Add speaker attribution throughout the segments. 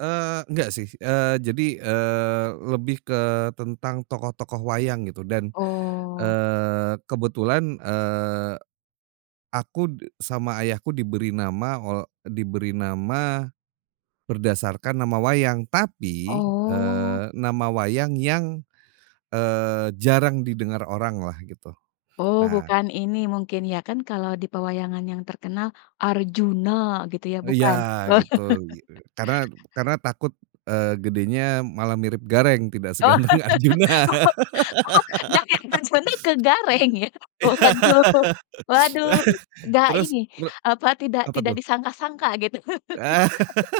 Speaker 1: Eee, enggak sih, eee, jadi, eee, lebih ke tentang tokoh-tokoh wayang gitu, dan,
Speaker 2: Oh.
Speaker 1: eee, kebetulan, eee, aku de sama ayahku diberi nama ol diberi nama berdasarkan nama wayang tapi,
Speaker 2: Oh.
Speaker 1: eee, nama wayang yang, eee, jarang didengar orang lah gitu.
Speaker 2: Oh
Speaker 1: Nah
Speaker 2: bukan ini mungkin ya, kan kalau di pewayangan yang terkenal Arjuna gitu ya,
Speaker 1: Iya
Speaker 2: bukan.
Speaker 1: gitu i eee, karena karena takut, eee, gedenya malah mirip Gareng tidak
Speaker 2: Oh
Speaker 1: seganteng Arjuna.
Speaker 2: oh oh dari Arjuna ke Gareng ya. Waduh
Speaker 1: Iya
Speaker 2: waduh, enggak
Speaker 1: Terus
Speaker 2: ini,
Speaker 1: re
Speaker 2: apa tidak
Speaker 1: Apa
Speaker 2: tidak
Speaker 1: tuh?
Speaker 2: disangka-sangka gitu.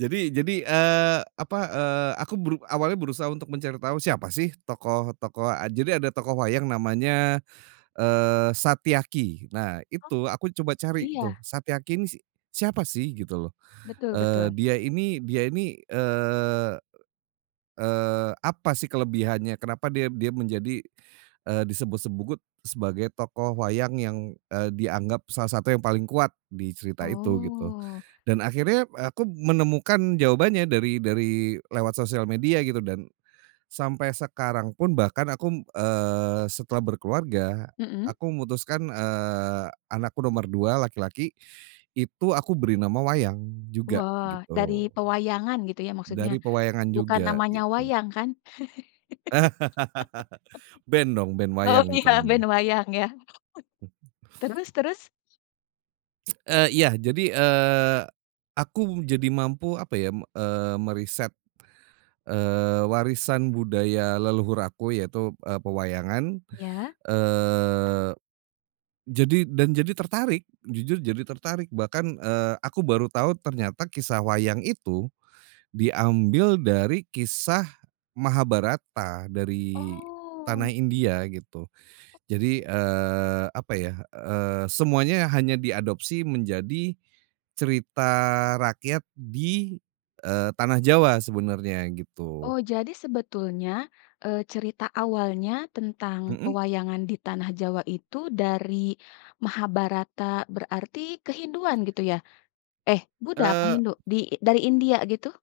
Speaker 1: Jadi jadi, eee, apa, eee, aku beru awalnya berusaha untuk mencari tahu siapa sih tokoh-tokoh eee, jadi ada tokoh wayang namanya, eee, Satyaki, nah
Speaker 2: Oh.
Speaker 1: itu aku coba cari tuh,
Speaker 2: Iya
Speaker 1: Satyaki ini si siapa sih gitu loh,
Speaker 2: Betul
Speaker 1: eee
Speaker 2: betul.
Speaker 1: dia ini dia ini, eee eee, apa sih kelebihannya, kenapa dia dia menjadi, eee, disebut-sebut sebagai tokoh wayang yang, eee, dianggap salah satu yang paling kuat di cerita itu gitu.
Speaker 2: Oh.
Speaker 1: Dan akhirnya, p aku menemukan jawabannya dari dari lewat sosial media gitu dan sampai sekarang pun bahkan aku, eee, setelah berkeluarga,
Speaker 2: Mhm.
Speaker 1: aku memutuskan, eee, anakku nomor 2 laki-laki, itu aku beri nama wayang juga
Speaker 2: Wah, dari
Speaker 1: gitu.
Speaker 2: pewayangan gitu ya maksudnya,
Speaker 1: Dari pewayangan
Speaker 2: bukan
Speaker 1: juga,
Speaker 2: namanya
Speaker 1: gitu.
Speaker 2: "wayang" kan?
Speaker 1: Band dong, band
Speaker 2: Oh,
Speaker 1: wayang itu
Speaker 2: ya band
Speaker 1: namanya.
Speaker 2: wayang ya. Terus terus?
Speaker 1: Eee, iya, jadi, eee, aku jadi mampu apa ya, me eee, meriset, eee, warisan budaya leluhur aku yaitu, eee, pewayangan.
Speaker 2: Ya.
Speaker 1: Eee, jadi dan jadi tertarik, jujur jadi tertarik bahkan, eee, aku baru tahu ternyata kisah wayang itu, diambil dari kisah Mahabharata dari tanah
Speaker 2: Oh.
Speaker 1: India gitu. Jadi, eee, apa ya, eee, semuanya hanya diadopsi menjadi cerita rakyat di, eee, tanah Jawa sebenarnya gitu.
Speaker 2: Oh jadi sebetulnya, eee, cerita awalnya tentang
Speaker 1: Mhm.
Speaker 2: pewayangan di tanah Jawa itu dari Mahabharata berarti ke Hinduan gitu ya? Eh, Buddha apa
Speaker 1: Eee
Speaker 2: Hindu? Di dari India gitu?